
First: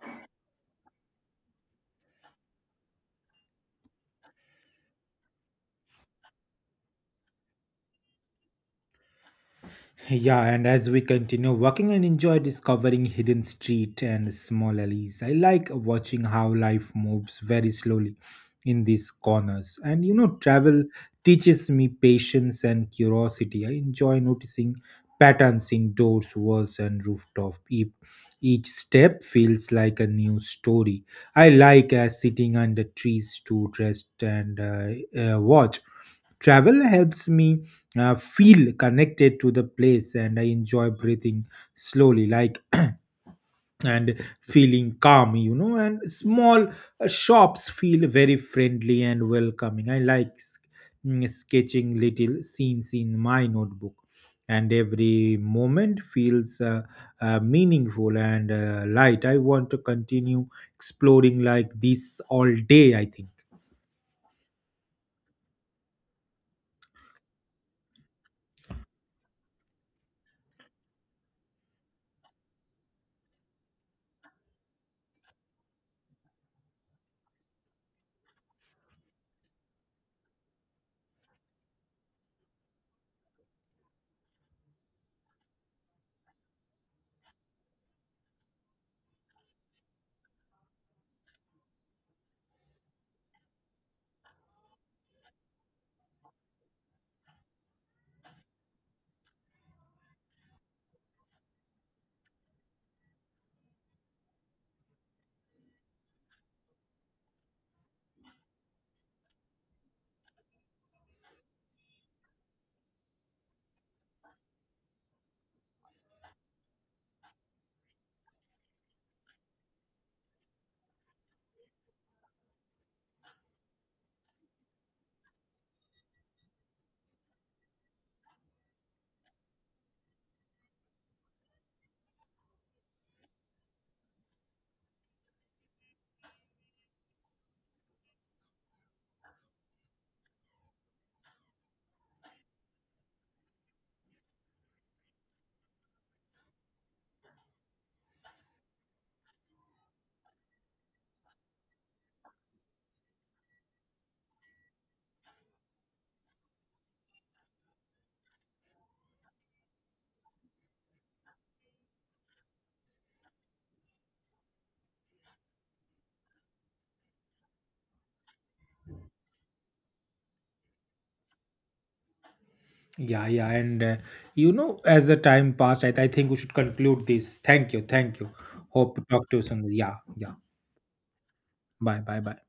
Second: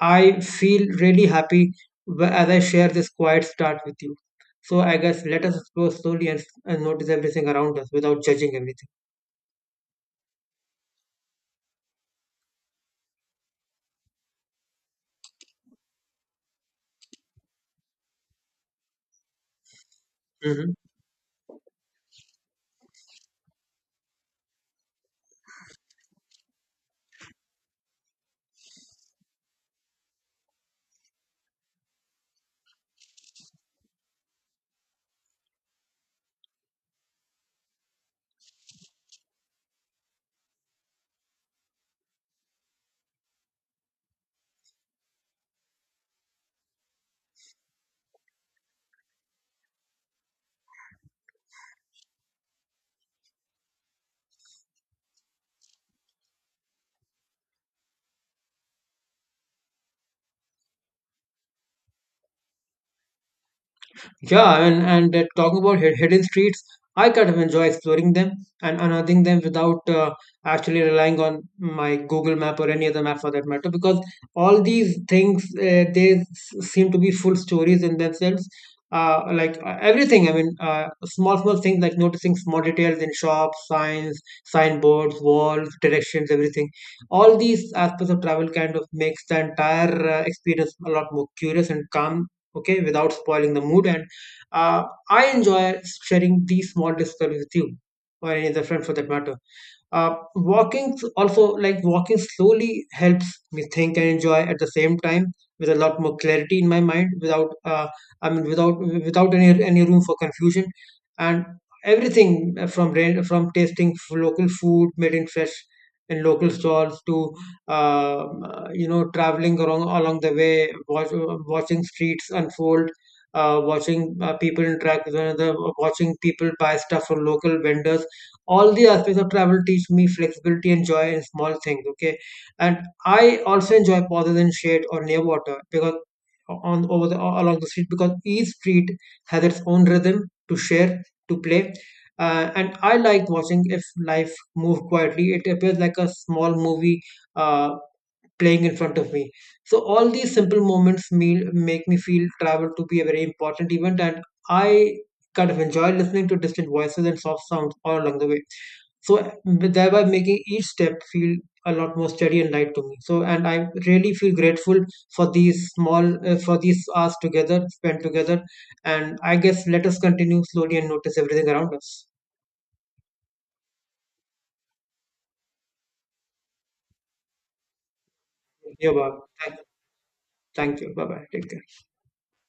Speaker 2: I feel really happy Wh- as I share this quiet start with you. So I guess let us explore slowly and, and notice everything around us without judging everything.
Speaker 1: Yeah, and as we continue walking and enjoy discovering hidden street and small alleys, I like watching how life moves very slowly in these corners. And you know,
Speaker 2: Mhm.
Speaker 1: travel teaches me patience and curiosity. I enjoy noticing patterns in doors, walls, and rooftop. Each, each step feels like a new story. I like uh, sitting under trees to rest and uh, uh, watch. Travel helps me uh, feel connected to the place, and I enjoy breathing slowly like and feeling calm, you know, and small uh, shops feel very friendly and welcoming. I like s- mm, sketching little scenes in my notebook, and every moment feels uh, uh, meaningful and uh, light. I want to continue exploring like this all day, I think.
Speaker 2: Yeah, and, and uh, talking about hid- hidden streets, I kind of enjoy exploring them and unearthing them without uh, actually relying on my Google map or any other map for that matter, because all these things, uh, they s- seem to be full stories in themselves. Uh, like uh, everything, I mean, uh, small, small things like noticing small details in shops, signs, signboards, walls, directions, everything. All these aspects of travel kind of makes the entire uh, experience a lot more curious and calm, okay, without spoiling the mood. And uh, I enjoy sharing these small discoveries with you or any other friend for that matter. Uh, walking s- also Like walking slowly helps me think and enjoy at the same time with a lot more clarity in my mind, without uh, i mean without without any any room for confusion. And everything, uh, from ra- from tasting f- local food made in fresh in local stalls, to um, uh, you know traveling along along the way, watch, watching streets unfold, uh, watching uh, people interact with one another, watching people buy stuff from local vendors, all the aspects of travel teach me flexibility and joy in small things. Okay, and I also enjoy pauses in shade or near water, because on over the along the street, because each street has its own rhythm to share, to play. Uh, and I like watching if life move quietly, it appears like a small movie uh, playing in front of me. So all these simple moments me, make me feel travel to be a very important event, and I kind of enjoy listening to distant voices and soft sounds all along the way. So thereby making each step feel a lot more steady and light to me. So and I really feel grateful for these small uh, for these hours together spent together. And I guess let us continue slowly and notice everything around us.
Speaker 1: Yeah, yeah, and uh, you know, as the time passed, I, I think we should conclude this. Thank you, thank you.
Speaker 2: Yeah,
Speaker 1: Hope to
Speaker 2: Bob.
Speaker 1: talk to you
Speaker 2: Thank
Speaker 1: soon. Yeah, yeah.
Speaker 2: Thank you. Bye bye. Take care.
Speaker 1: Bye, bye, bye.